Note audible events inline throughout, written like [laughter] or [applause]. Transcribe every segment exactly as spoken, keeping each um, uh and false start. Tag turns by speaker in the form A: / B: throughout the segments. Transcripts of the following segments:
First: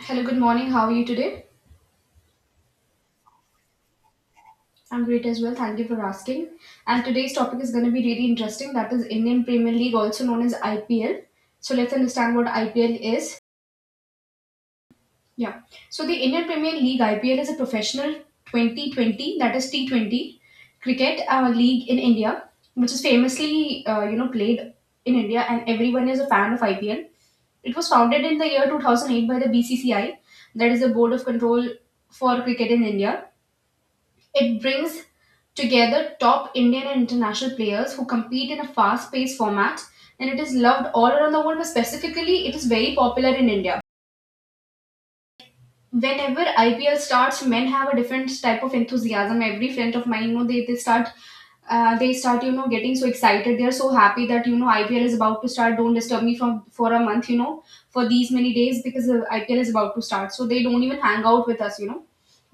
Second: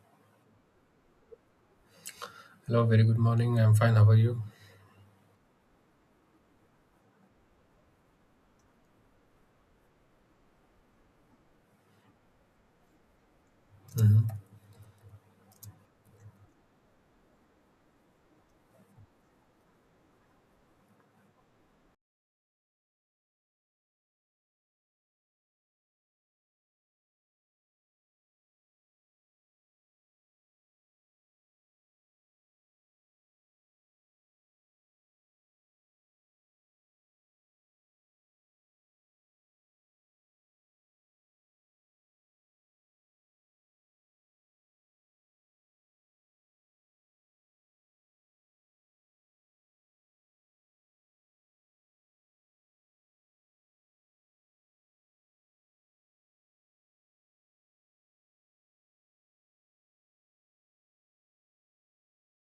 A: Hello, good morning. How are you today?
B: Hello, very good morning. I'm fine. How are you?
A: I'm great as well. Thank you for asking. And today's topic is going to be really interesting. That is Indian Premier League, also known as I P L. So let's understand what I P L is.
B: Hmm.
A: Yeah. So the Indian Premier League I P L is a professional twenty twenty, that is T twenty cricket uh, league in India, which is famously uh, you know played in India, and everyone is a fan of I P L. It was founded in the year two thousand eight by the B C C I, that is the Board of Control for Cricket in India. It brings together top Indian and international players who compete in a fast paced format, and it is loved all around the world, but specifically, it is very popular in India. Whenever I P L starts, men have a different type of enthusiasm. Every friend of mine, you know, they, they start uh, they start, you know, getting so excited. They're so happy that, you know, I P L is about to start. Don't disturb me from for a month, you know, for these many days because uh, I P L is about to start. So they don't even hang out with us, you know,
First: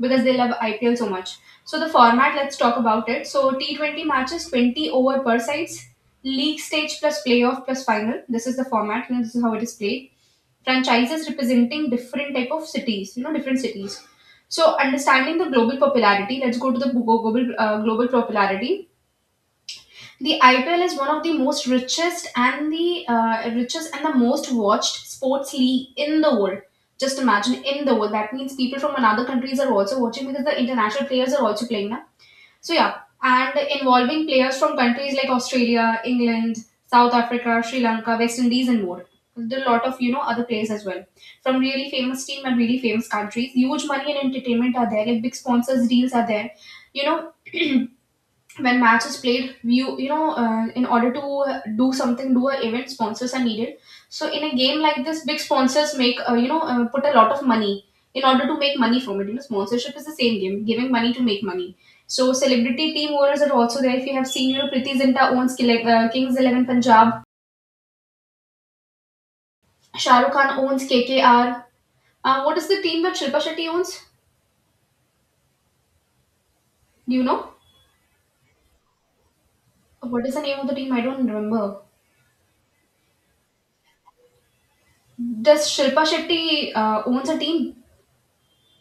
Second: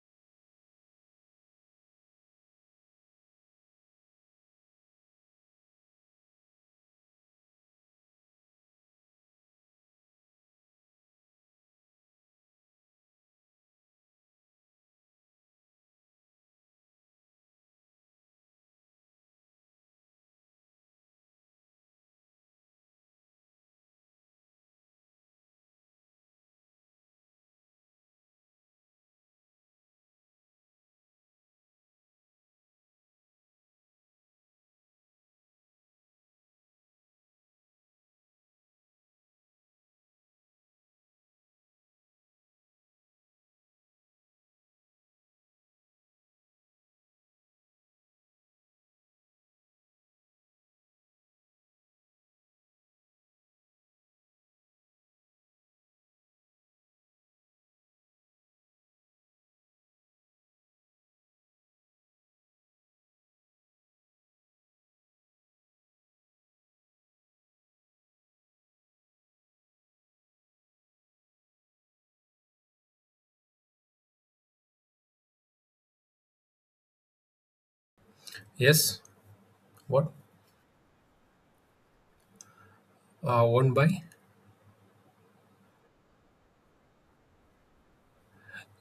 A: because they love I P L so much. So the format, let's talk about it. So T twenty matches, twenty over per sides, league stage plus playoff plus final. This is the format, and this is how it is played. Franchises representing different type of cities, you know, different cities. So understanding the global popularity, let's go to the go- global uh, global popularity. The IPL is one of the most richest and the uh, richest and the most watched sports league in the world. Just imagine, in the world, that means people from another countries are also watching because the international players are also playing now. So yeah, and involving players from countries like Australia, England, South Africa, Sri Lanka, West Indies, and more. There are a lot of, you know, other players as well from really famous team and really famous countries. Huge money and entertainment are there. Like, big sponsors deals are there. You know, when match is played, you you know, uh, in order to do something, do a event, sponsors are needed. So in a game like this, big sponsors make, uh, you know, uh, put a lot of money in order to make money from it. You know, sponsorship is the same game: giving money to make money. So celebrity team owners are also there. If you have seen, you know, Priti Zinta owns Kile- uh, Kings eleven Punjab. Shah Rukh Khan owns K K R. Uh, what is the team that Shilpa Shetty owns? Do you know?
B: Yes. What?
A: What is the name of the team? I don't remember.
B: Uh, won by?
A: Does Shilpa Shetty uh, owns a team?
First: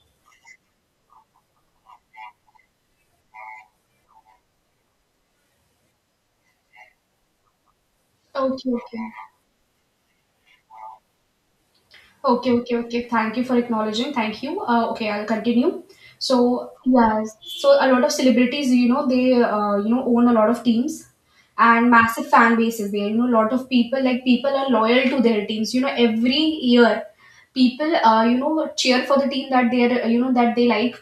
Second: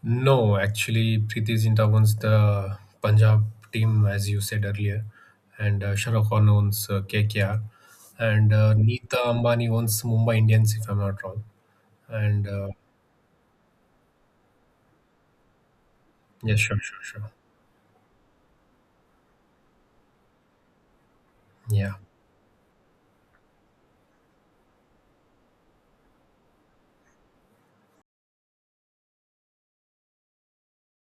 B: No, actually, Preeti Zinta owns the Punjab team, as you said earlier, and uh, Shahrukh Khan owns uh, K K R, and
A: Okay,
B: uh,
A: okay.
B: Neeta Ambani owns Mumbai Indians, if I'm not wrong. And
A: Okay,
B: uh,
A: okay, okay. Thank you for acknowledging. Thank you. Uh, okay, I'll continue.
B: yeah,
A: So,
B: sure, sure, sure.
A: yes, so a lot of celebrities, you know, they, uh, you know, own a lot of teams and
B: Yeah.
A: massive fan bases. There, you know, a lot of people, like, people are loyal to their teams. You know, every year, people, uh, you know, cheer for the team that they're, you know, that they like.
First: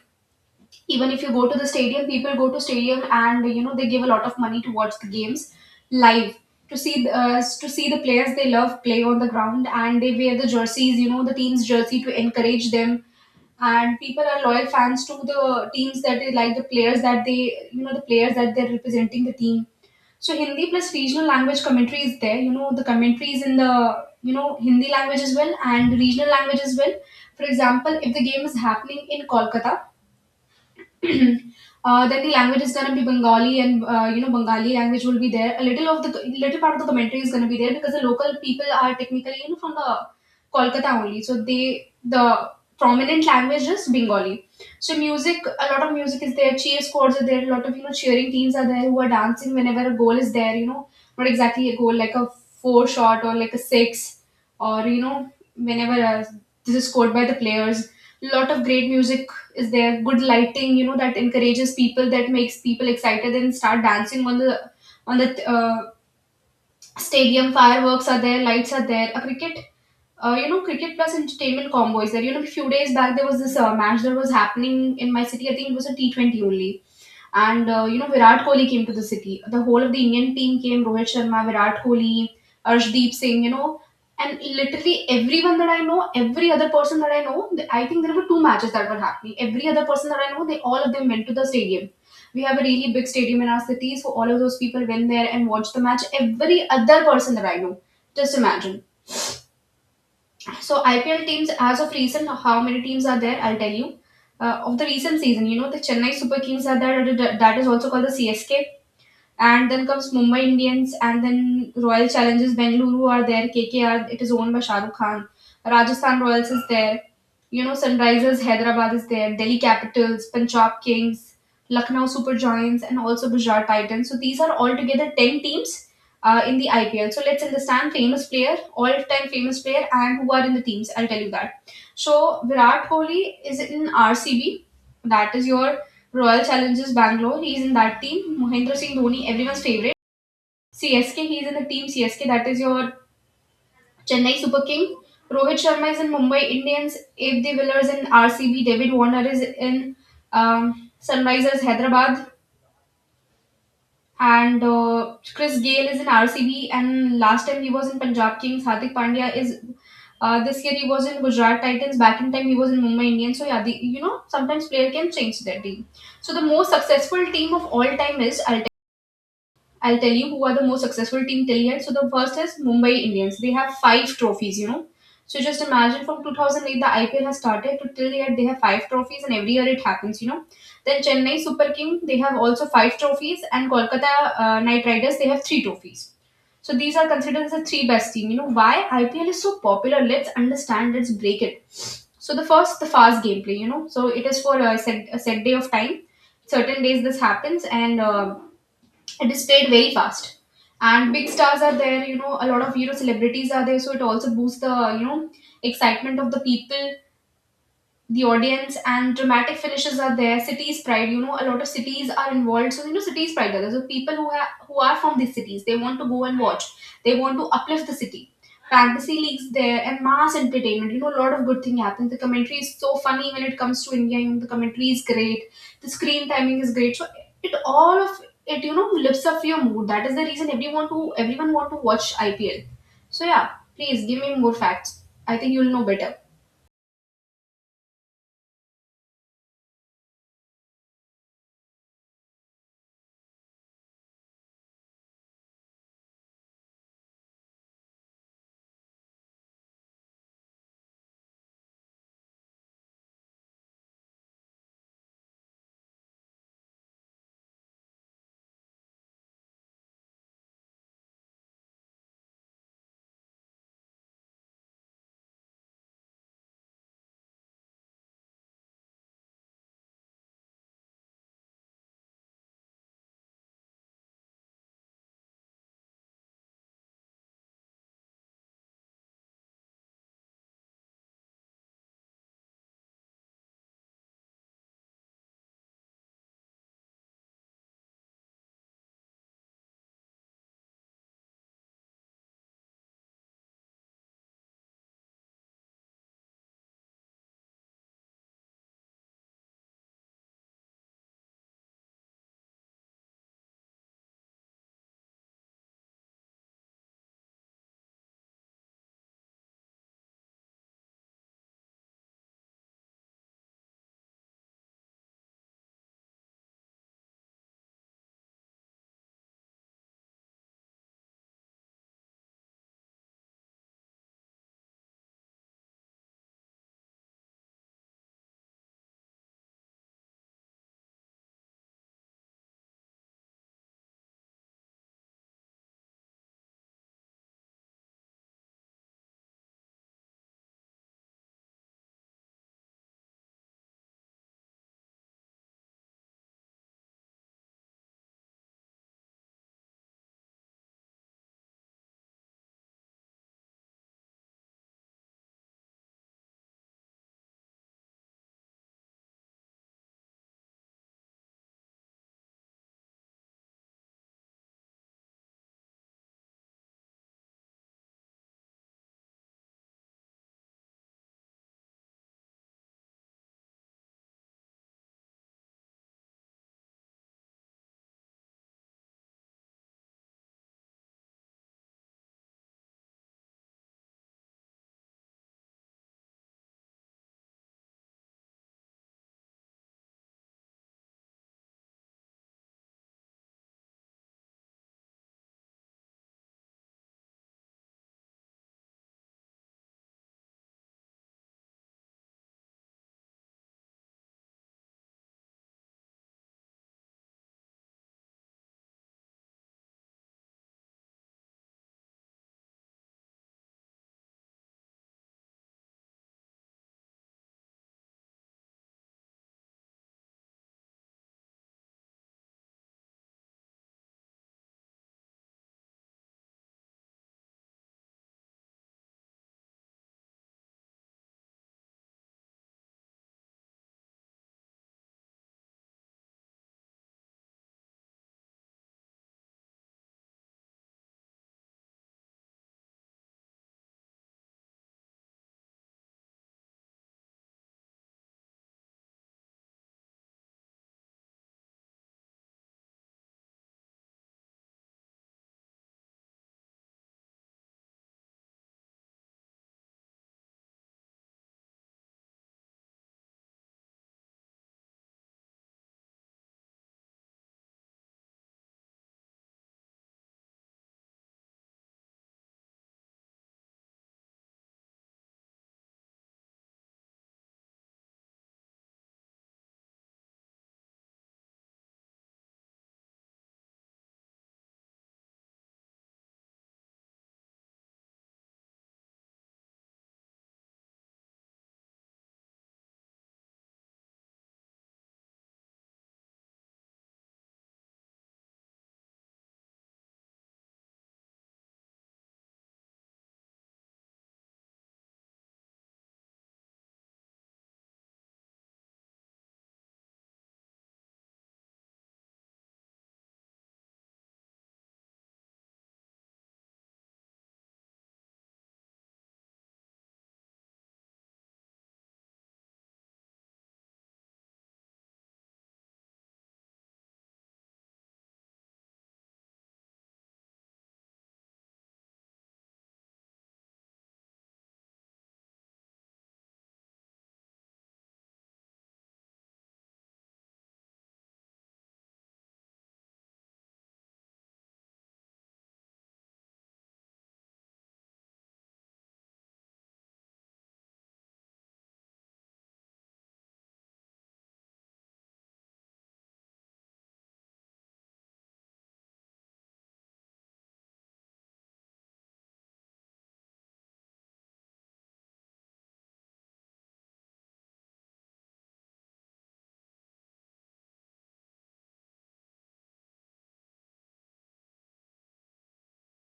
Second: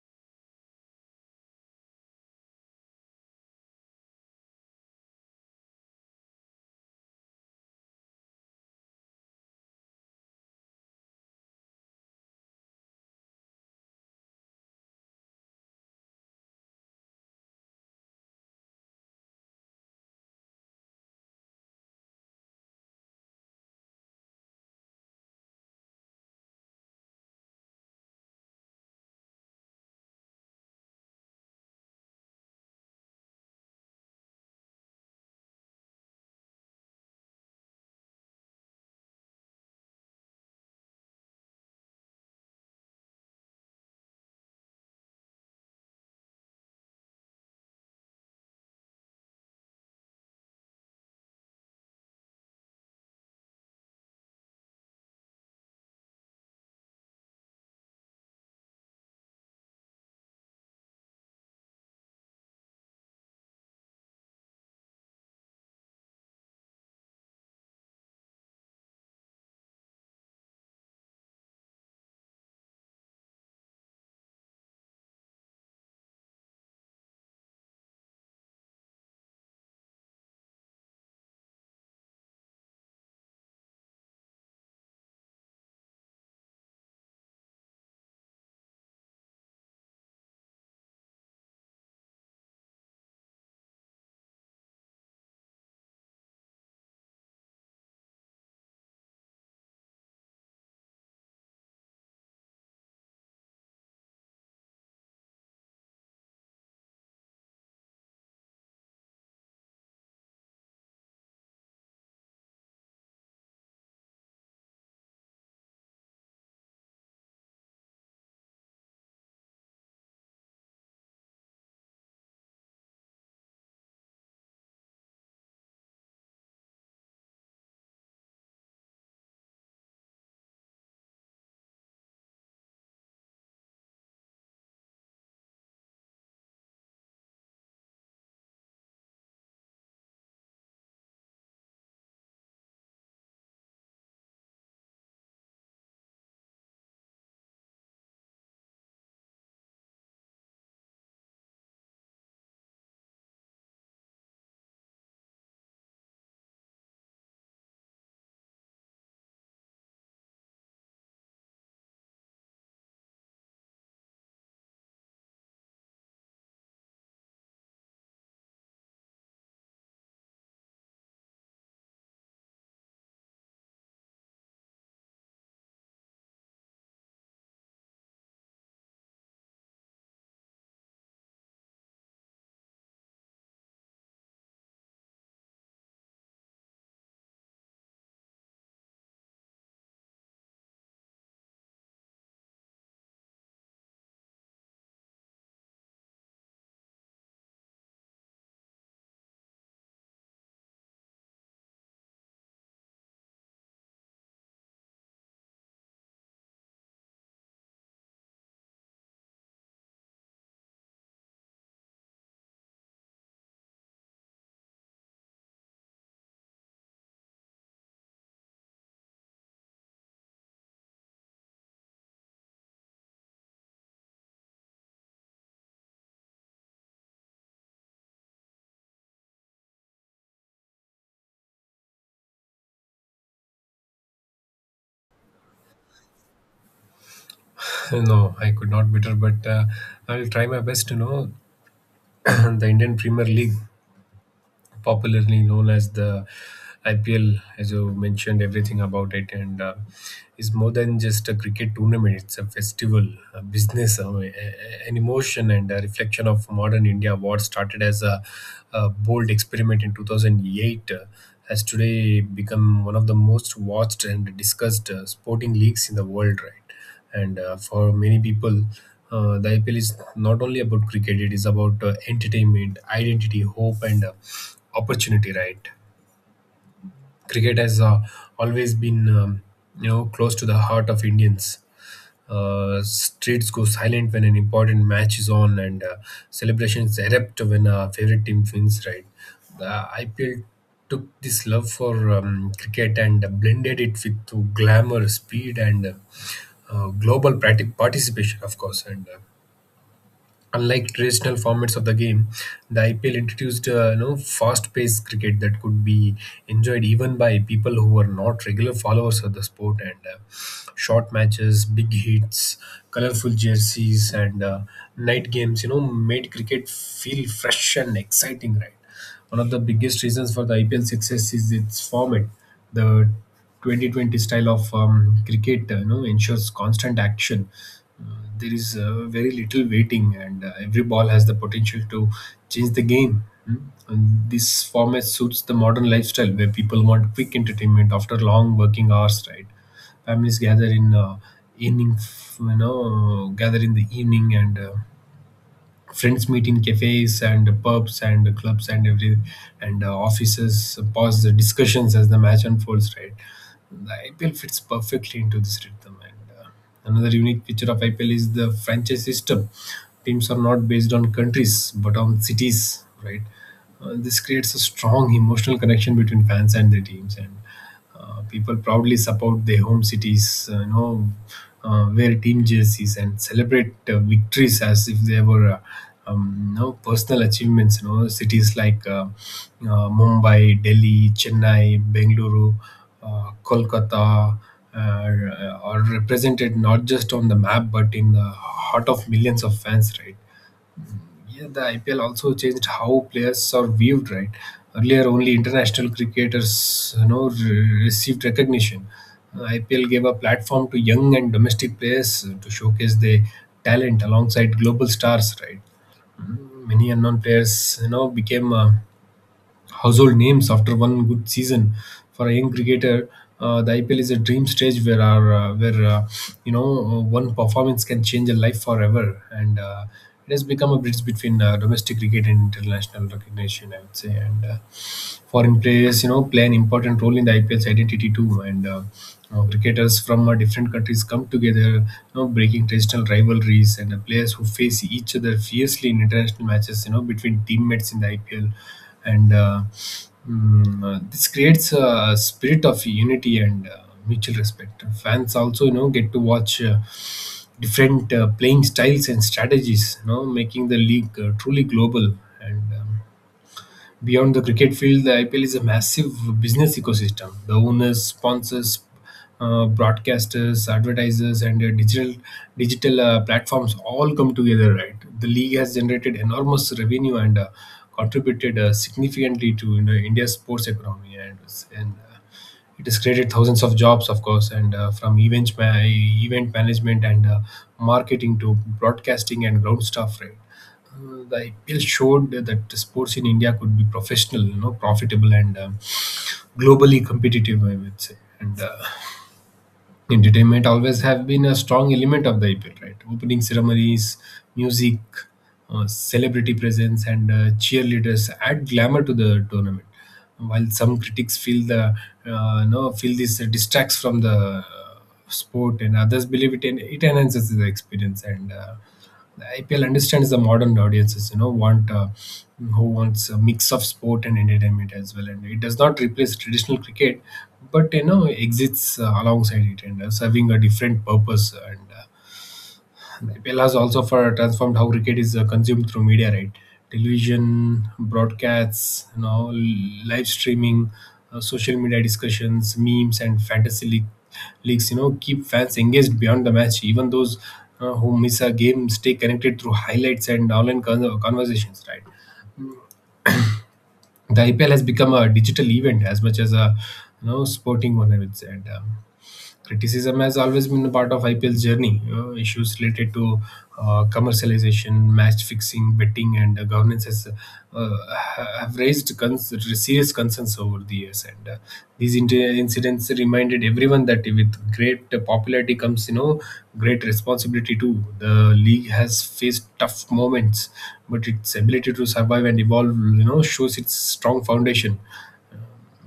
A: Even if you go to the stadium, people go to stadium, and, you know, they give a lot of money to watch the games live, to see uh, to see the players they love play on the ground, and they wear the jerseys, you know, the team's jersey to encourage them. And people are loyal fans to the teams that they like, the players that they you know the players that they're representing the team. So Hindi plus regional language commentary is there. You know, the commentary is in the, you know, Hindi language as well and regional language as well. For example, if the game is happening in Kolkata, [clears throat] uh, then the language is going to be Bengali, and, uh, you know, Bengali language will be there. A little of the little part of the commentary is going to be there because the local people are technically, you know, from the Kolkata only, so they the prominent language is Bengali. So music, a lot of music is there. Cheer squads are there. A lot of, you know, cheering teams are there who are dancing whenever a goal is there. You know, not exactly a goal, like a four shot or like a six or, you know, whenever a, this is scored by the players. A lot of great music is there, good lighting, you know, that encourages people, that makes people excited and start dancing on the on the uh, stadium. Fireworks are there, lights are there, a cricket uh, you know, cricket plus entertainment combo is there. You know, a few days back there was this uh, match that was happening in my city. I think it was a T twenty only, and, uh, you know, Virat Kohli came to the city. The whole of the Indian team came: Rohit Sharma, Virat Kohli, Arshdeep Singh. You know, and literally everyone that I know, every other person that I know, th- I think there were two matches that were happening. Every other person that I know, they, all of them went to the stadium. We have a really big stadium in our city, so all of those people went there and watched the match. Every other person that I know, just imagine. So I P L teams, as of recent, how many teams are there? I'll tell you. Uh, of the recent season, you know, the Chennai Super Kings are there, that is also called the C S K. And then comes Mumbai Indians, and then Royal Challengers Bengaluru are there. K K R, it is owned by Shah Rukh Khan. Rajasthan Royals is there. You know, Sunrisers Hyderabad is there. Delhi Capitals, Punjab Kings, Lucknow Super Giants, and also Gujarat Titans. So these are altogether ten teams uh, in the I P L. So let's understand famous player, all-time famous player, and who are in the teams. I'll tell you that. So Virat Kohli is in R C B. That is your Royal Challengers Bangalore. He is in that team. Mahendra Singh Dhoni, everyone's favorite. C S K, he is in the team C S K, that is your Chennai Super King. Rohit Sharma is in Mumbai Indians, Abe De Villiers in R C B, David Warner is in um, Sunrisers Hyderabad, and uh, Chris Gayle is in R C B. And last time he was in Punjab Kings. Hardik Pandya is, uh, this year he was in Gujarat Titans. Back in time he was in Mumbai Indians. So yeah, the, you know sometimes player can change their team. So the most successful team of all time is, I'll tell you who are the most successful team till yet. So the first is Mumbai Indians. They have five trophies, you know. So just imagine, from two thousand eight the I P L has started to till yet, they have five trophies, and every year it happens, you know. Then Chennai Super King, they have also five trophies, and Kolkata uh, Knight Riders, they have three trophies. So these are considered as the three best team. You know why I P L is so popular? Let's understand. Let's break it. So the first, the fast gameplay. You know, so it is for a set, a set day of time. Certain days this happens, and uh, it is played very fast. And big stars are there, you know, a lot of, you know, celebrities are there, so it also boosts the, you know, excitement of the people, the audience. And dramatic finishes are there. Cities pride, you know, a lot of cities are involved, so, you know, cities pride are there. So people who have, who are from these cities, they want to go and watch. They want to uplift the city. Fantasy leagues there, and mass entertainment, you know, a lot of good thing happens. The commentary is so funny when it comes to India. You know, the commentary is great, the screen timing is great. So it, all of it, you know, lifts up your mood. That is the reason everyone, to everyone want to watch IPL. So yeah, please give me more facts. I think you'll know better.
B: [laughs] No, I could not better, but uh, I'll try my best to know [clears throat] the Indian Premier League, popularly known as the I P L, as you mentioned, everything about it, and uh, is more than just a cricket tournament. It's a festival, a business, uh, a- a- an emotion, and a reflection of modern India. What started as a, a bold experiment in two thousand eight uh, has today become one of the most watched and discussed uh, sporting leagues in the world, right? And uh, For many people, uh, the I P L is not only about cricket; it is about uh, entertainment, identity, hope, and uh, opportunity, right? Cricket has uh, always been um, you know close to the heart of Indians. Uh, streets go silent when an important match is on, and uh, celebrations erupt when a favorite team wins. Right, the I P L took this love for um, cricket and blended it with to glamour, speed, and uh, global practic- participation, of course, and. Uh, unlike traditional formats of the game, the I P L introduced uh, you know fast-paced cricket that could be enjoyed even by people who were not regular followers of the sport. And uh, Short matches, big hits, colorful jerseys, and uh, night games, you know, made cricket feel fresh and exciting. Right. One of the biggest reasons for the I P L success is its format. The twenty twenty style of um, cricket uh, you know, ensures constant action. Uh, there is uh, very little waiting, and uh, every ball has the potential to change the game. Hmm? And this format suits the modern lifestyle where people want quick entertainment after long working hours. Right, families gather in uh, evening, f- you know, gather in the evening and. Uh, friends meet in cafes and pubs and clubs and every and uh, offices pause the discussions as the match unfolds, right? The IPL fits perfectly into this rhythm, and uh, another unique feature of IPL is the franchise system. Teams are not based on countries but on cities, right? Uh, this creates a strong emotional connection between fans and their teams, and uh, people proudly support their home cities, uh, you know, uh, wear team jerseys and celebrate uh, victories as if they were uh, um, you know, personal achievements. You know, cities like uh, uh, Mumbai, Delhi, Chennai, Bengaluru, uh, Kolkata are, are represented not just on the map but in the heart of millions of fans, right? Yeah, the I P L also changed how players are viewed, right? Earlier, only international cricketers, you know, re- received recognition. Uh, I P L gave a platform to young and domestic players uh, to showcase their talent alongside global stars, right? Many unknown players, you know, became uh, household names after one good season for a young cricketer. Uh, the I P L is a dream stage where our, uh, where uh, you know uh, one performance can change a life forever, and uh, it has become a bridge between uh, domestic cricket and international recognition, I would say. And uh, Foreign players, you know, play an important role in the I P L's identity too. And uh, uh, Cricketers from uh, different countries come together, you know, breaking traditional rivalries. And the players who face each other fiercely in international matches, you know, between teammates in the I P L. And uh, mm, uh, this creates a spirit of unity and uh, mutual respect. Fans also, you know, get to watch. Uh, different uh, playing styles and strategies you know making the league uh, truly global, and um, Beyond the cricket field, the I P L is a massive business ecosystem. The owners, sponsors, uh, broadcasters, advertisers, and uh, digital digital uh, platforms all come together. Right, the league has generated enormous revenue and uh, contributed uh, significantly to you know, India's sports economy, and and uh, it has created thousands of jobs, of course, and uh, from event ma- event management and uh, marketing to broadcasting and ground staff. Right. Uh, the I P L showed that the sports in India could be professional, you know, profitable and um, globally competitive, I would say. And uh, entertainment always have been a strong element of the I P L. Right, opening ceremonies, music, uh, celebrity presence, and uh, cheerleaders add glamour to the tournament. While some critics feel the uh, no feel this distracts from the uh, sport, and others believe it en- it enhances the experience and. Uh, the I P L understands the modern audiences you know, want uh, who wants a mix of sport and entertainment as well, and it does not replace traditional cricket, but you know, exists uh, alongside it and uh, serving a different purpose and. Uh, Pellas also for transformed how cricket is uh, consumed through media, right? Television, broadcasts, you know, l- live streaming, uh, social media discussions, memes, and fantasy league, leagues. You know, keep fans engaged beyond the match. Even those uh, who miss a game stay connected through highlights and online con- conversations, right? The I P L has become a digital event as much as a you know sporting one, I would say. And um, criticism has always been a part of I P L's journey. Uh, issues related to uh, commercialization, match fixing, betting, and uh, governance has, uh, ha- have raised cons- serious concerns over the years. And uh, these inter- incidents reminded everyone that with great popularity comes, you know, great responsibility too. The league has faced tough moments, but its ability to survive and evolve, you know, shows its strong foundation,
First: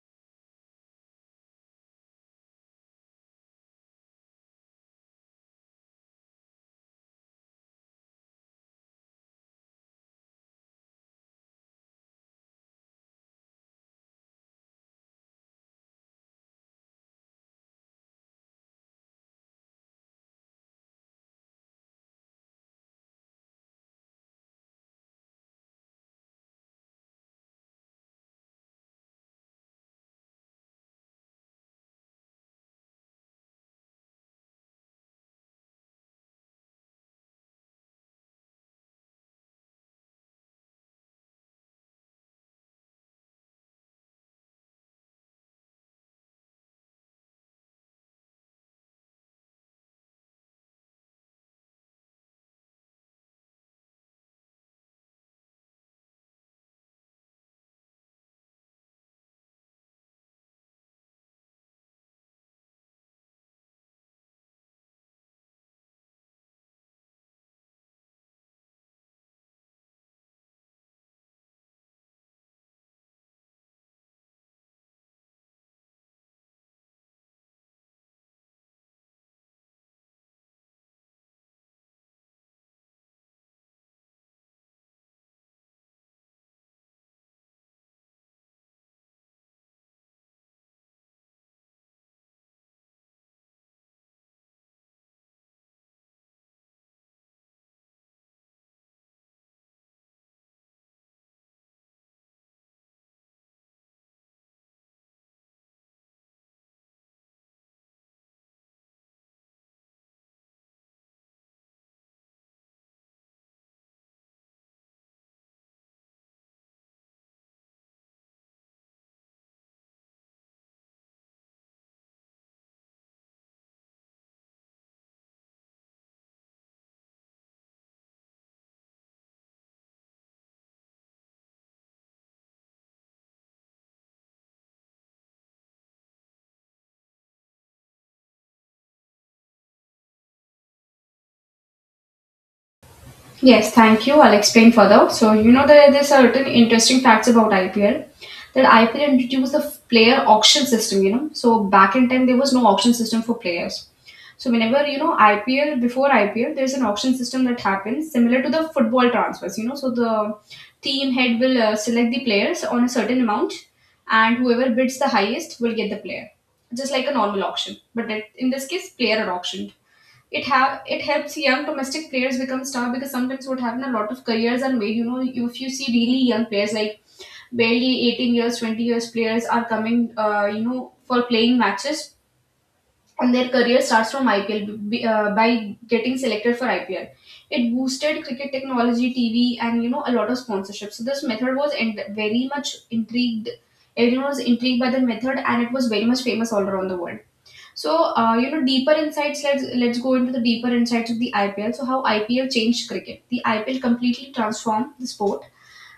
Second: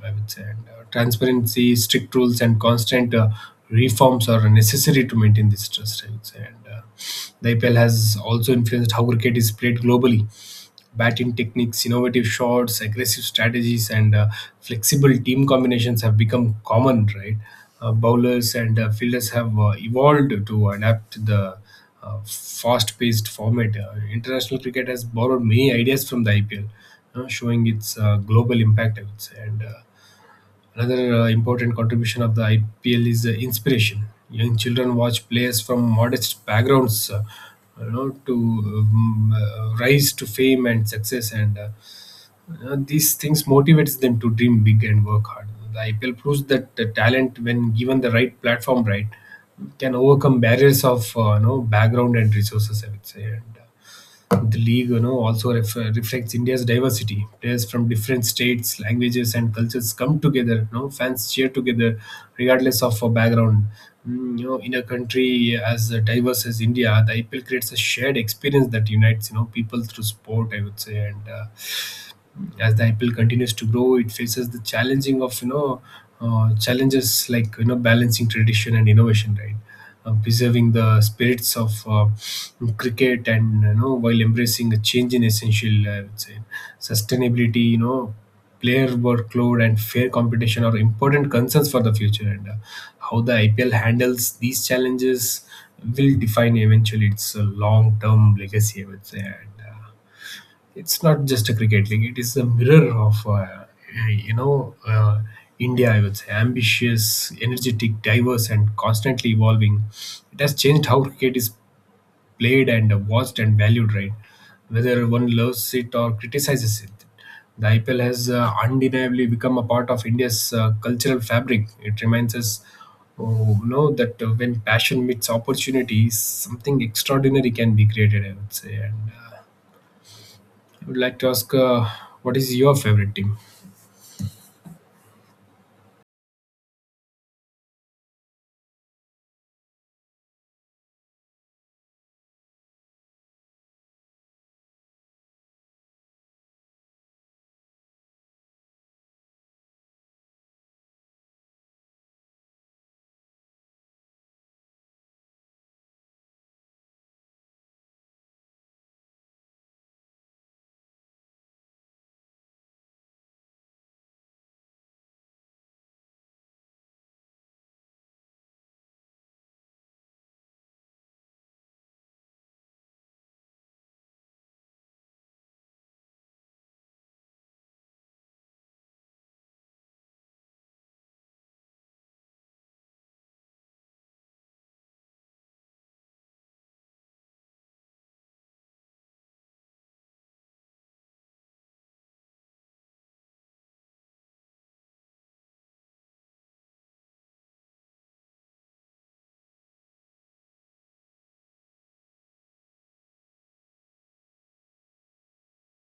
B: I would say. And uh, transparency, strict rules, and constant uh, reforms are necessary to maintain this trust, I would say. And uh, the I P L has also influenced how cricket is played globally. Batting techniques, innovative shots, aggressive strategies, and uh, flexible team combinations have become common. Right. Uh, bowlers and uh, fielders have uh, evolved to adapt to the uh, fast-paced format. Uh, international cricket has borrowed many ideas from the I P L, uh, showing its uh, global impact, I would say. And uh, another uh, important contribution of the I P L is uh, inspiration. Young children watch players from modest backgrounds, uh, you know, to um, uh, rise to fame and success, and uh, you know, these things motivates them to dream big and work hard. The I P L proves that the talent, when given the right platform, right, can overcome barriers of uh, you know background and resources, I would say. And uh, the league, you know, also ref- reflects India's diversity. Players from different states, languages, and cultures come together. You know, fans cheer together, regardless of a background. Mm, you know, in a country as diverse as India, the I P L creates a shared experience that unites you know people through sport, I would say. And uh, as the I P L continues to grow, it faces the challenging of you know uh, challenges like you know balancing tradition and innovation, right? Uh, preserving the spirits of uh, cricket and you know while embracing a change in essential, I would say. Sustainability, you know, player workload and fair competition are important concerns for the future, and uh, how the I P L handles these challenges will define eventually its uh, long-term legacy, I would say. And uh, it's not just a cricket league; it is a mirror of uh, you know uh, India, I would say, ambitious, energetic, diverse, and constantly evolving. It has changed how cricket is played and watched and valued, right? Whether one loves it or criticizes it, the IPL has uh, undeniably become a part of India's uh, cultural fabric. It reminds us, oh, you know that uh, when passion meets opportunity, something extraordinary can be created, I would say. And uh, I would like to ask, uh, what is your favorite team?
A: Yes, thank you. I'll explain further. So, you know that there's certain interesting facts about I P L. That I P L introduced the player auction system, you know. So back in time there was no auction system for players. So whenever, you know, I P L, before I P L, there's an auction system that happens similar to the football transfers, you know. So the team head will uh, select the players on a certain amount, and whoever bids the highest will get the player. Just like a normal auction. But that- in this case, player auction it have it helps young domestic players become star, because sometimes what happen, a lot of careers are made. You know if you see really young players like barely eighteen years, twenty years players are coming, uh, you know for playing matches, and their career starts from ipl uh, by getting selected for ipl. It boosted cricket, technology, tv, and you know a lot of sponsorship. So this method was— and very much intrigued— everyone was intrigued by the method, and it was very much famous all around the world. So, uh, you know, deeper insights. Let's let's go into the deeper insights of the I P L. So, how I P L changed cricket? The I P L completely transformed the sport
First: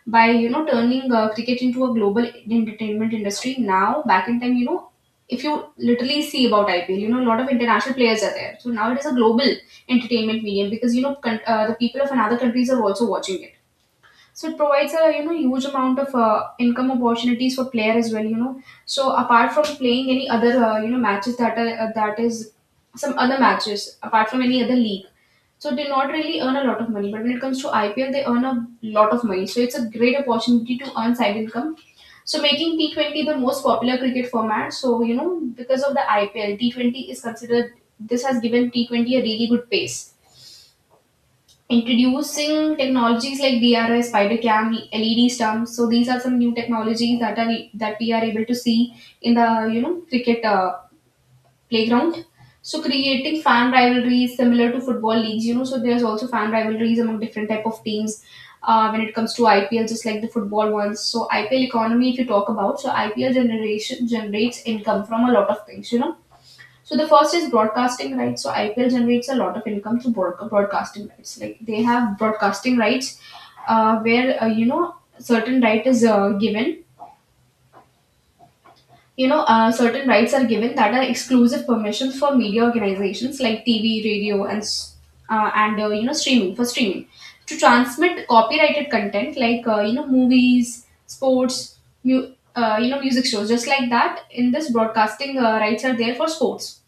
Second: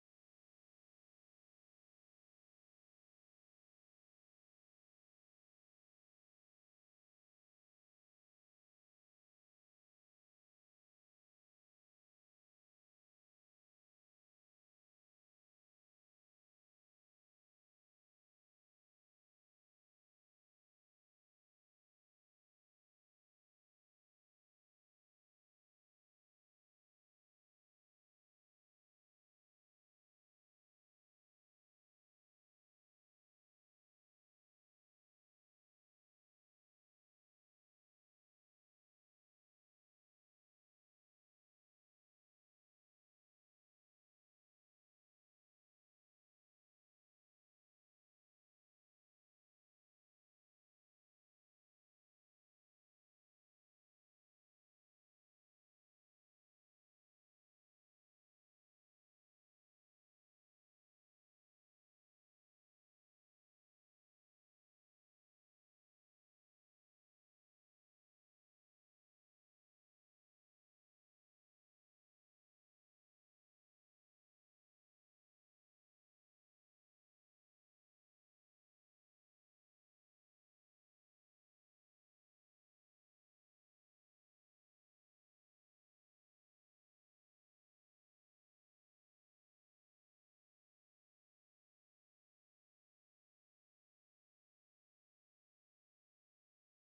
A: by you know turning uh, cricket into a global entertainment industry. Now, back in time, you know, if you literally see about I P L, you know, a lot of international players are there. So now it is a global entertainment medium, because you know con- uh, the people of another countries are also watching it. So it provides a you know huge amount of uh, income opportunities for player as well. You know, so apart from playing any other, uh, you know matches that are uh, that is some other matches apart from any other league. So they not really earn a lot of money, but when it comes to I P L, they earn a lot of money. So it's a great opportunity to earn side income. So making T twenty the most popular cricket format. So, you know because of the I P L, T twenty is considered. This has given T twenty a really good pace, introducing technologies like D R I, spider cam, L E D stumps. So these are some new technologies that are that we are able to see in the you know cricket uh, playground. So creating fan rivalries similar to football leagues, you know. So there's also fan rivalries among different type of teams. Uh, when it comes to I P L, just like the football ones. So I P L economy, if you talk about, so I P L generation generates income from a lot of things, you know so the first is broadcasting rights. So I P L generates a lot of income through broad- broadcasting rights. Like they have broadcasting rights, uh, where uh, you know certain right is uh, given. You know, uh, certain rights are given, that are exclusive permissions for media organizations like T V, radio, and s- uh, and uh, you know streaming— for streaming to transmit copyrighted content like uh, you know movies, sports, mu- uh, you know music shows, just like that. In this, broadcasting uh, rights are there for sports,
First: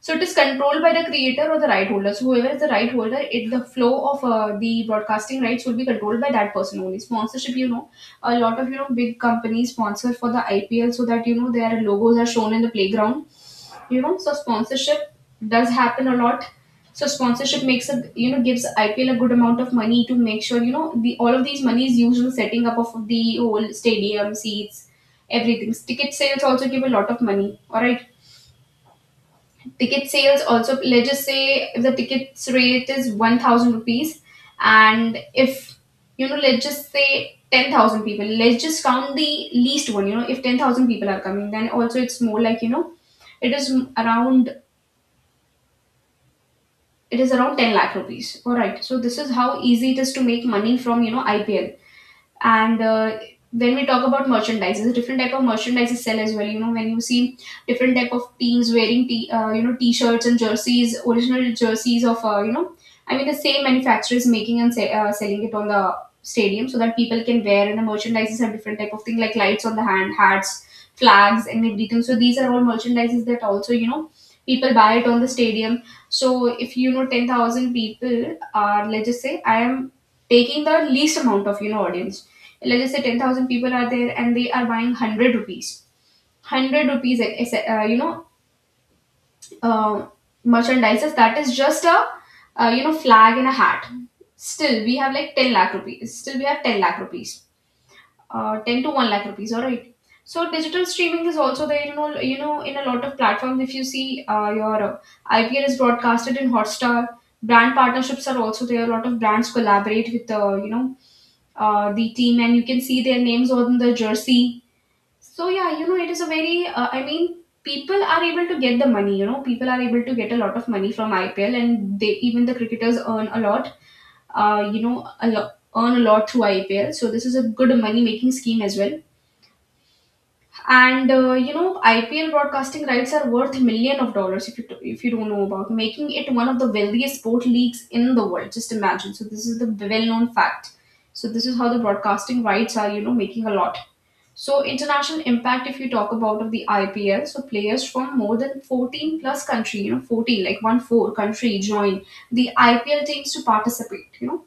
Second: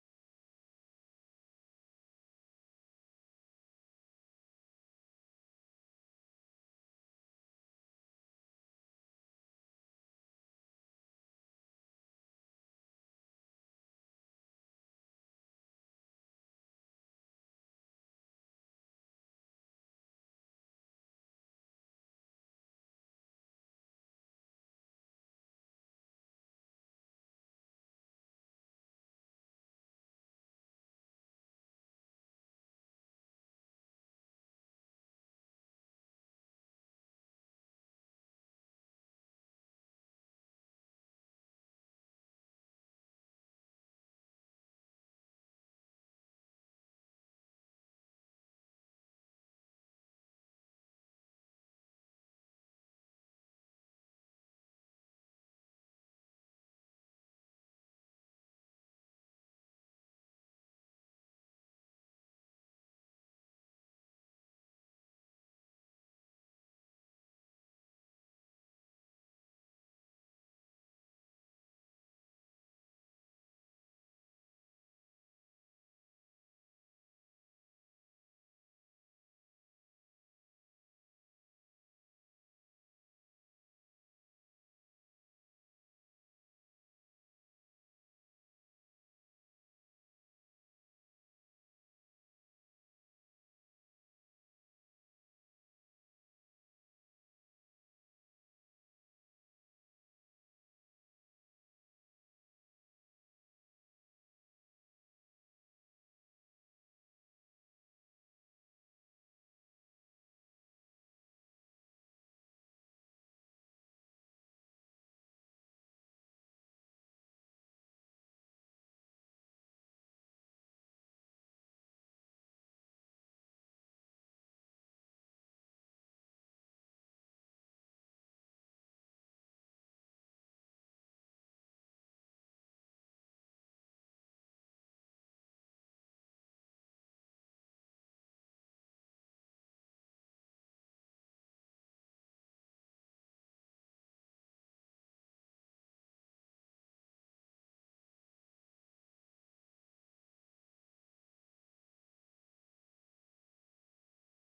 A: so it is controlled by the creator or the right holder. So whoever is the right holder, it the flow of uh, the broadcasting rights will be controlled by that person only. Sponsorship, you know, a lot of you know big companies sponsor for the I P L so that you know their logos are shown in the playground. You know, so sponsorship does happen a lot. So sponsorship makes a you know gives I P L a good amount of money to make sure you know the all of these money is used in setting up of the whole stadium seats, everything. Ticket sales also give a lot of money. All right, ticket sales also— let's just say if the tickets rate is one thousand rupees, and if you know let's just say ten thousand people, let's just count the least one, you know if ten thousand people are coming, then also it's more like you know it is m- around it is around ten lakh rupees. All right, so this is how easy it is to make money from you know ipl. And uh, when we talk about merchandises, different type of merchandises sell as well, you know when you see different type of teams wearing t- uh, you know t-shirts and jerseys, original jerseys of uh, you know i mean the same manufacturers making and se- uh, selling it on the stadium so that people can wear. And the merchandises are different type of thing, like lights on the hand, hats, flags, and everything. So these are all merchandises that also you know people buy it on the stadium. So if you know ten thousand people are— let's just say I am taking the least amount of you know audience— let's just say ten thousand people are there and they are buying one hundred rupees. one hundred rupees, eh, eh, eh, uh, you know, uh, merchandises, that is just a uh, you know, flag and a hat. Still, we have like ten lakh rupees. Still, we have ten lakh rupees. Uh, ten to one lakh rupees, alright. So digital streaming is also there, you know, you know, in a lot of platforms. If you see, uh, your uh, I P L is broadcasted in Hotstar. Brand partnerships are also there. A lot of brands collaborate with, uh, you know, uh, the team, and you can see their names on the jersey. So yeah, you know, it is a very— Uh, I mean, people are able to get the money. You know, people are able to get a lot of money from I P L, and they— even the cricketers earn a lot. Uh, you know, a lot earn a lot through I P L. So this is a good money making scheme as well. And uh, you know, I P L broadcasting rights are worth million of dollars, if you if you don't know about, making it one of the wealthiest sport leagues in the world. Just imagine. So this is the well known fact. So this is how the broadcasting rights are, You know, making a lot. So international impact, if you talk about of the I P L, so players from more than fourteen plus country, you know, fourteen— like one four country— join the I P L teams to participate, you know,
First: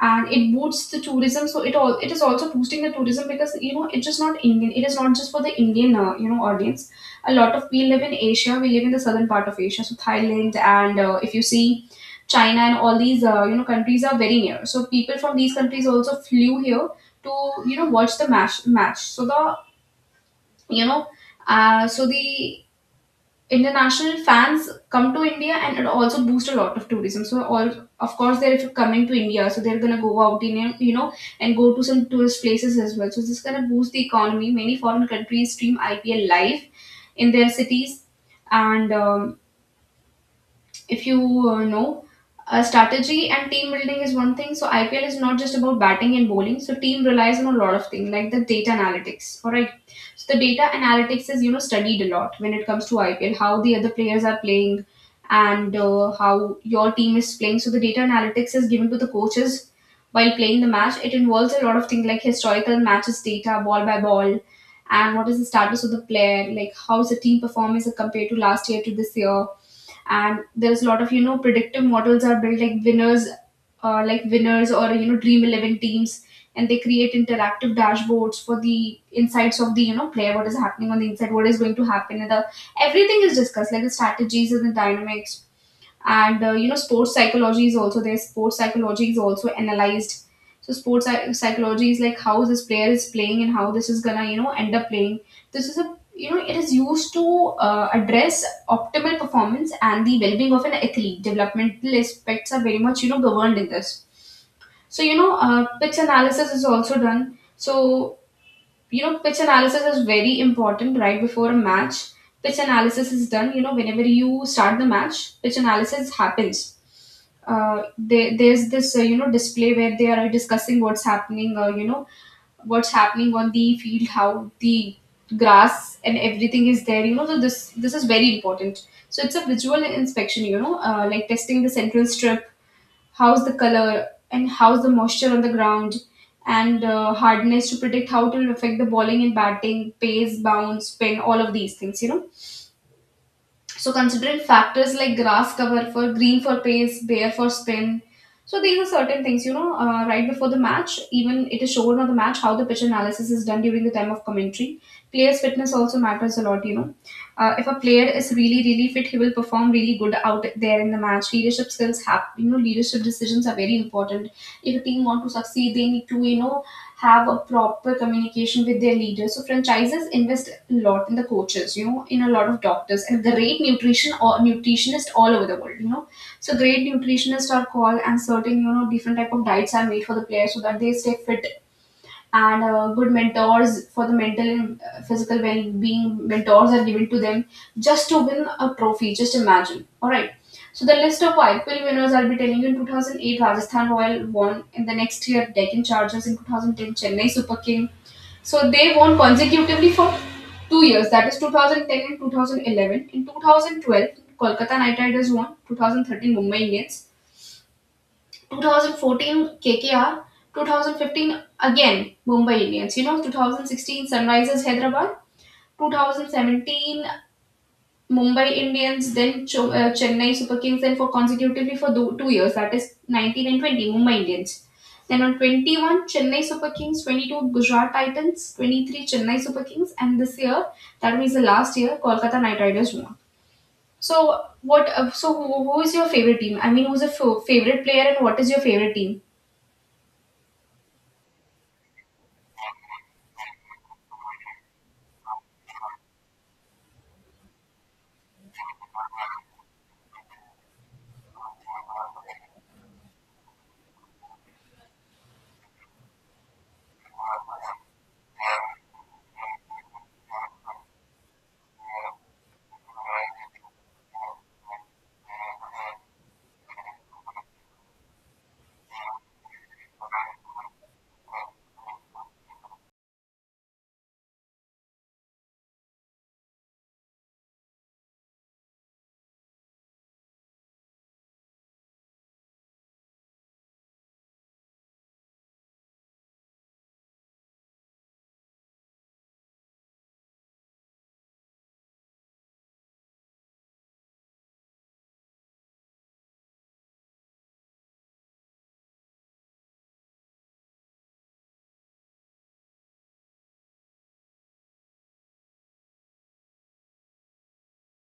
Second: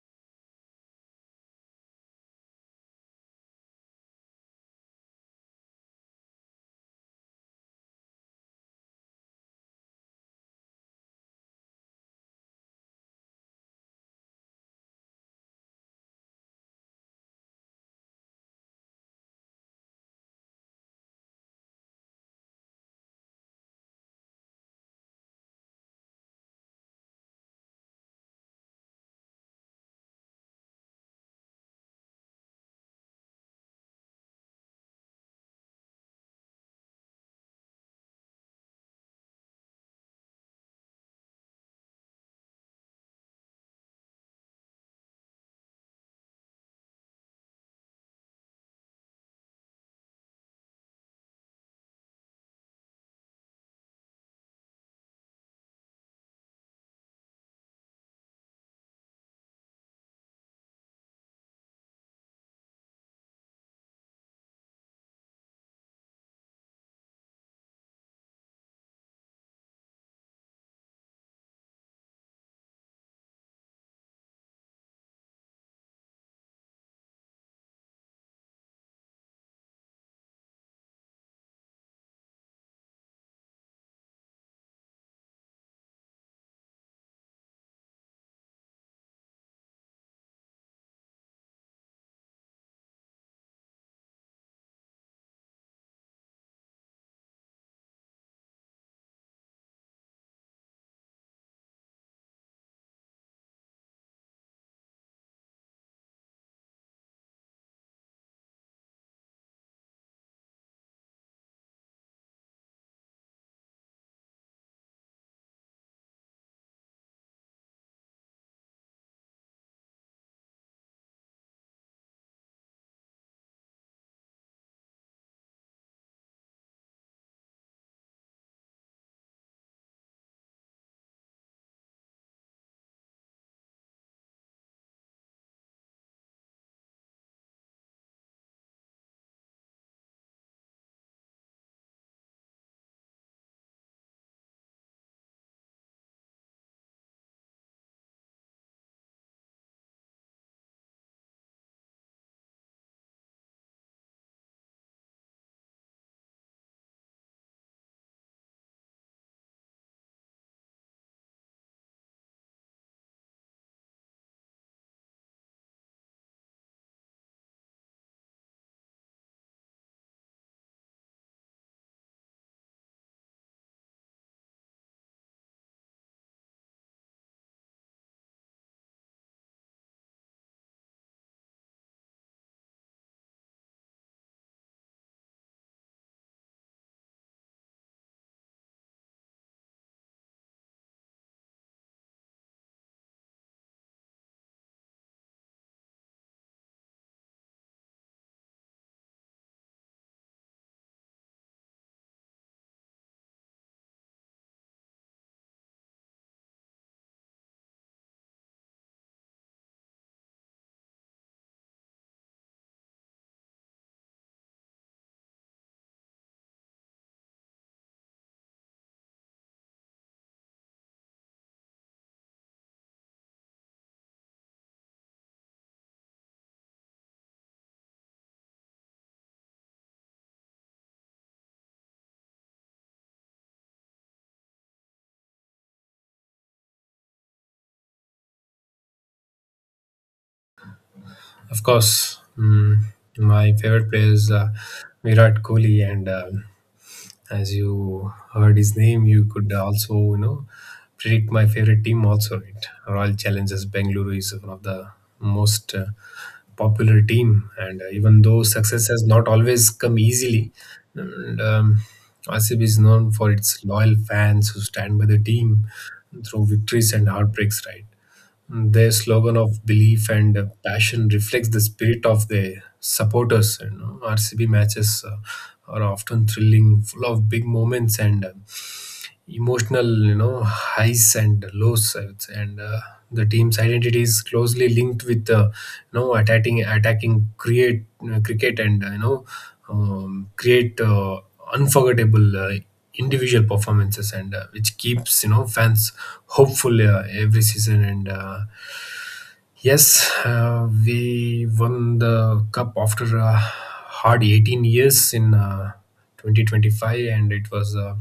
A: and it boosts the tourism. So it— all— it is also boosting the tourism, because you know it's just not Indian. It is not just for the Indian, uh, you know, audience. A lot of— we live in Asia. We live in the southern part of Asia, so Thailand and uh, if you see— China and all these uh, you know countries are very near. So people from these countries also flew here to you know watch the match match. So the— you know uh, so the international fans come to india, and it also boosts a lot of tourism. So all— of course they're— if coming to india, so they're gonna go out in a- you know and go to some tourist places as well. So this is gonna boost the economy. Many foreign countries stream ipl live in their cities. And um, if you uh, know, uh, strategy and team building is one thing. So I P L is not just about batting and bowling. So team relies on a lot of things like the data analytics. All right. So the data analytics is you know studied a lot when it comes to I P L— how the other players are playing, and uh, how your team is playing. So the data analytics is given to the coaches while playing the match. It involves a lot of things like historical matches data, ball by ball, and what is the status of the player, like how is the team performance compared to last year to this year. And there's a lot of you know predictive models are built, like winners— uh, like winners or you know dream eleven teams. And they create interactive dashboards for the insights of the you know player— what is happening on the inside, what is going to happen, and the everything is discussed, like the strategies and the dynamics. And uh, you know sports psychology is also there. Sports psychology is also analyzed. So sports psy- psychology is like how this player is playing and how this is gonna you know end up playing. This is a— you know it is used to uh, address optimal performance and the well-being of an athlete. Developmental aspects are very much you know governed in this. So you know uh, pitch analysis is also done. So you know pitch analysis is very important right before a match. Pitch analysis is done, you know whenever you start the match, pitch analysis happens. Uh, there, there's this uh, you know display where they are discussing what's happening, uh, you know what's happening on the field, how the grass and everything is there, you know so this this is very important. So it's a visual inspection, you know uh, like testing the central strip, how's the color and how's the moisture on the ground, and uh, hardness, to predict how it will affect the bowling and batting pace, bounce, spin— all of these things, you know so considering factors like grass cover for green for pace, bare for spin. So these are certain things, you know, uh, right before the match. Even it is shown on the match how the pitch analysis is done during the time of commentary. Player's fitness also matters a lot, you know. Uh, if a player is really, really fit, he will perform really good out there in the match. Leadership skills have— you know, leadership decisions are very important. If a team want to succeed, they need to, you know, have a proper communication with their leaders. So franchises invest a lot in the coaches, you know, in a lot of doctors and great nutrition, or nutritionists all over the world, you know. So great nutritionists are called, and certain, you know, different type of diets are made for the players so that they stay fit. And uh, good mentors for the mental and uh, physical well-being, mentors are given to them just to win a trophy. Just imagine. All right. So the list of I P L winners I'll be telling you. In two thousand eight, Rajasthan Royal won. In the next year, Deccan Chargers. In twenty ten, Chennai Super King. So they won consecutively for two years, that is two thousand ten and two thousand eleven. In two thousand twelve, Kolkata Knight Riders won. twenty thirteen, Mumbai Indians. twenty fourteen, K K R. twenty fifteen, again Mumbai Indians. You know, twenty sixteen, Sunrisers Hyderabad. twenty seventeen, Mumbai Indians. Then Cho- uh, Chennai Super Kings. And for consecutively for do- two years, that is nineteen and twenty, Mumbai Indians. Then on twenty one, Chennai Super Kings, twenty two Gujarat Titans, twenty three Chennai Super Kings. And this year— that means the last year— Kolkata Knight Riders won. So what? Uh, so who, who is your favorite team? I mean, who's a f- favorite player, and what is your favorite team?
B: Of course. Mm, my favorite player is uh, Virat Kohli, and uh, as you heard his name, you could also you know predict my favorite team also. Right? Royal Challengers Bengaluru is one of the most uh, popular team, and uh, even though success has not always come easily, and, um, R C B is known for its loyal fans who stand by the team through victories and heartbreaks. Right? Their slogan of belief and uh, passion reflects the spirit of their supporters. You know, R C B matches uh, are often thrilling, full of big moments and uh, emotional, you know, highs and lows, I would say. And uh, the team's identity is closely linked with uh, you know, attacking, attacking, create uh, cricket, and uh, you know, um, create uh, unforgettable uh, individual performances, and uh, which keeps you know fans hopeful uh, every season and. Uh, Yes, uh, we won the cup after a hard eighteen years in uh, twenty twenty-five, and it was a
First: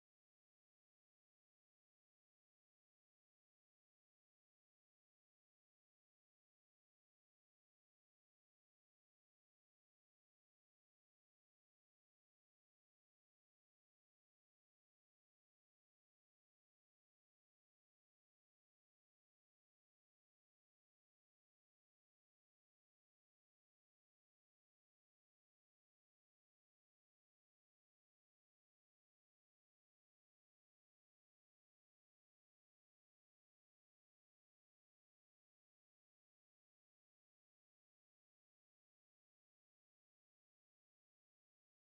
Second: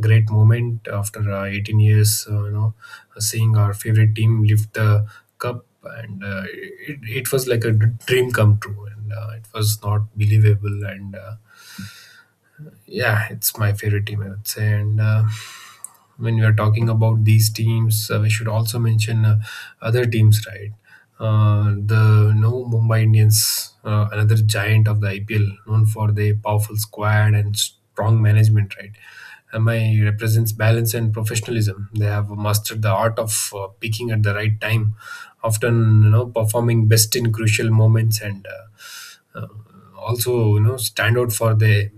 B: great moment after uh, eighteen years. Uh, you know, seeing our favorite team lift the cup, and uh, it, it was like a d- dream come true, and uh, it was not believable. And. Uh, yeah, it's my favorite team, I would say. And uh, when we are talking about these teams, uh, we should also mention uh, other teams, right? Uh, the no Mumbai Indians, uh, another giant of the I P L, known for their powerful squad and strong management, right? M I represents balance and professionalism. They have mastered the art of uh, peaking at the right time, often you know performing best in crucial moments, and uh, uh, also you know stand out for the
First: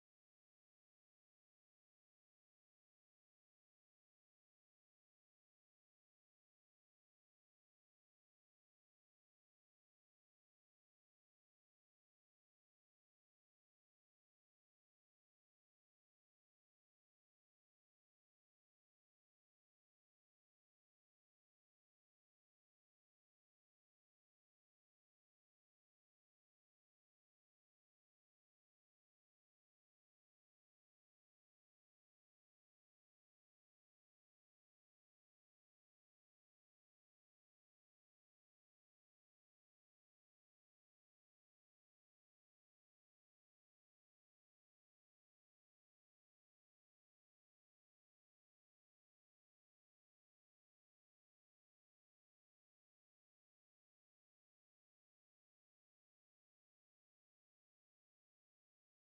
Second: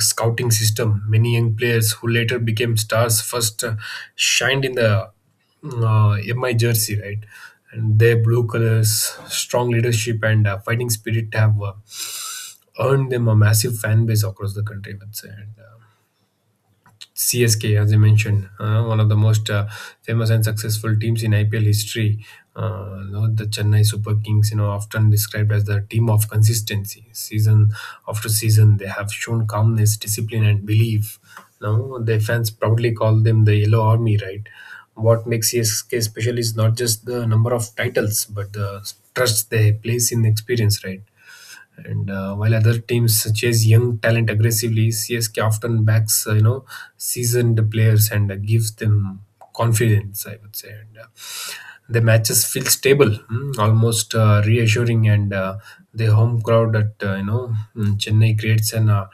B: scouting system. Many young players who later became stars first uh, shined in the uh, MI jersey, right? And their blue colors, strong leadership and uh, fighting spirit have uh, earned them a massive fan base across the country, I would say. and, uh, C S K, as I mentioned, uh, one of the most uh, famous and successful teams in I P L history. Uh, you know, the Chennai Super Kings, you know, often described as the team of consistency. Season after season, they have shown calmness, discipline, and belief. Now, their fans proudly call them the Yellow Army, right? What makes C S K special is not just the number of titles, but the trust they place in experience, right? And uh, while other teams chase young talent aggressively, C S K often backs uh, you know seasoned players and uh, gives them confidence, I would say. And uh, the matches feel stable, mm, almost uh, reassuring, and uh, the home crowd at uh, you know mm, Chennai creates an uh,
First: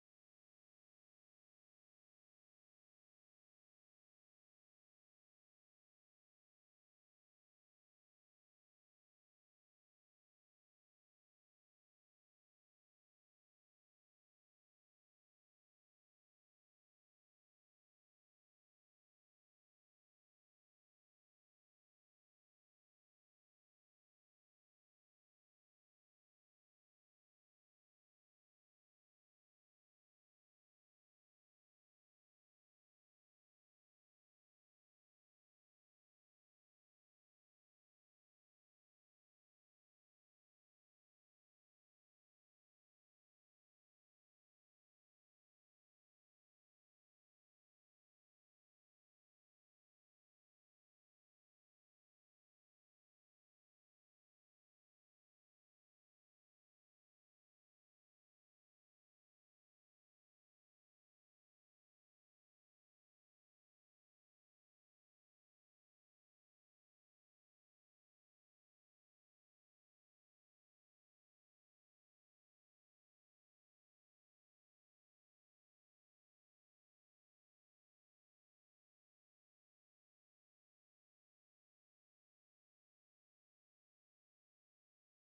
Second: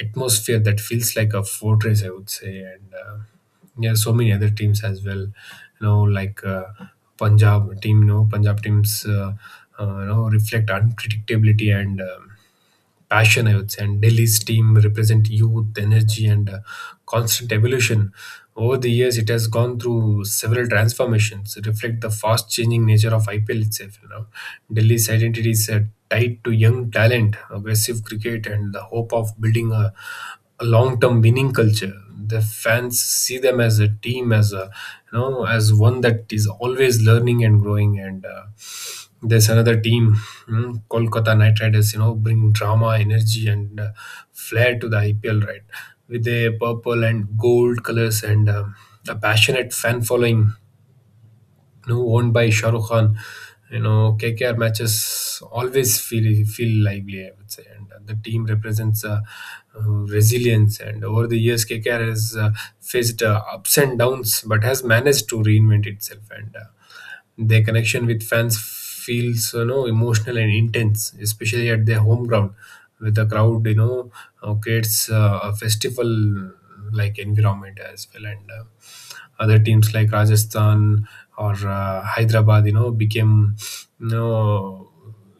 B: atmosphere that feels like a fortress, I would say. And uh, yeah, so many other teams as well. You know, like uh, Punjab team. You know, Punjab teams Uh, uh, you know, reflect unpredictability and Um, passion, I would say. And Delhi's team represent youth, energy, and uh, constant evolution. Over the years, it has gone through several transformations, reflect the fast changing nature of I P L itself. You know, Delhi's identity is uh, tied to young talent, aggressive cricket, and the hope of building a, a long-term winning culture. The fans see them as a team, as a you know, as one that is always learning and growing. And uh, there's another team, mm, Kolkata Knight Riders, you know, bring drama, energy, and uh, flair to the I P L, right? With their purple and gold colors and um a passionate fan following, you know, owned by Shah Rukh Khan, you know, K K R matches always feel feel lively, I would say, and uh, the team represents uh, uh, resilience. And over the years, K K R has uh, faced uh, ups and downs, but has managed to reinvent itself. And uh, their connection with fans feels you know emotional and intense, especially at their home ground, with the crowd you know uh, creates uh, a festival like environment as well. And uh, other teams like Rajasthan or uh, Hyderabad, you know, became you know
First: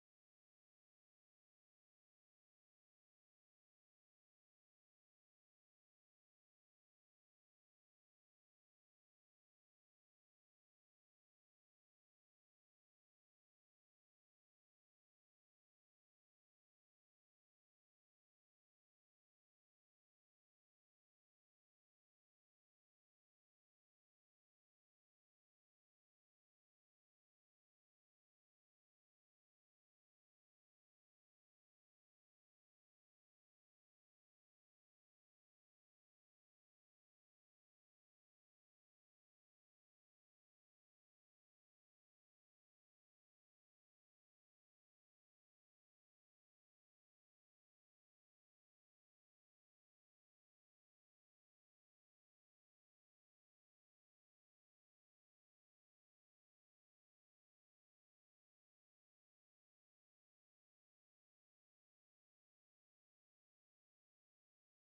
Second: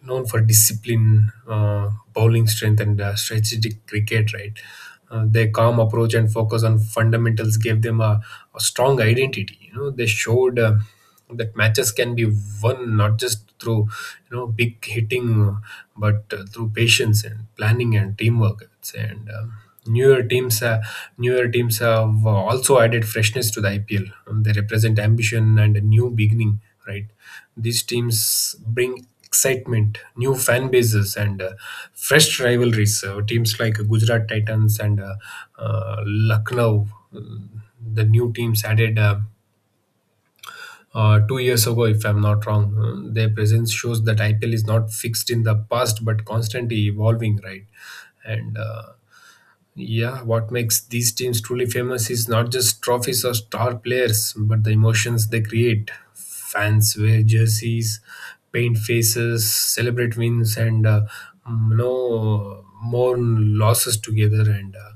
B: known for discipline, uh, bowling strength, and uh, strategic cricket. Right, uh, their calm approach and focus on fundamentals gave them a, a strong identity. You know, they showed Uh, that matches can be won not just through you know big hitting, but uh, through patience and planning and teamwork, I would say. and um, newer teams uh, newer teams have uh, also added freshness to the I P L. Um, they represent ambition and a new beginning, right? These teams bring excitement, new fan bases, and uh, fresh rivalries. Uh, teams like Gujarat Titans and uh, uh, Lucknow, uh, the new teams added uh, uh, two years ago, if I'm not wrong. Uh, Their presence shows that I P L is not fixed in the past but constantly evolving, right? And uh, yeah, what makes these teams truly famous is not just trophies or star players, but the emotions they create. Fans wear jerseys, paint faces, celebrate wins, and uh, mm, you mourn losses together. And uh,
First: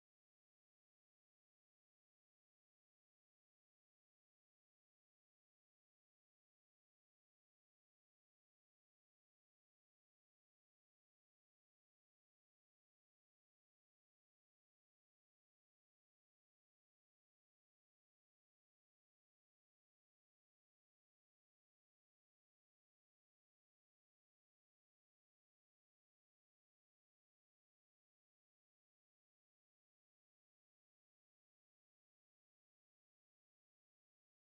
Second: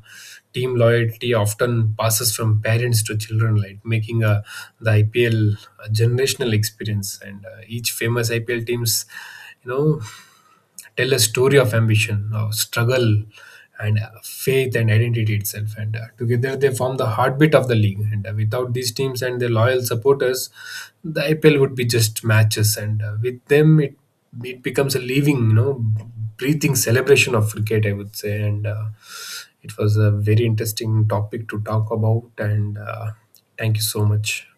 B: team loyalty often passes from parents to children, like making uh, the I P L generational experience. And uh, each famous I P L teams, you know, tell a story of ambition, of struggle, and uh, faith and identity itself. And uh, together they form the heartbeat of the league. And uh, without these teams and their loyal supporters, the I P L would be just matches. And uh, with them, it it becomes a living, you know, breathing celebration of cricket, I would say. And uh, it was a very interesting topic to talk about. And uh, thank you so much.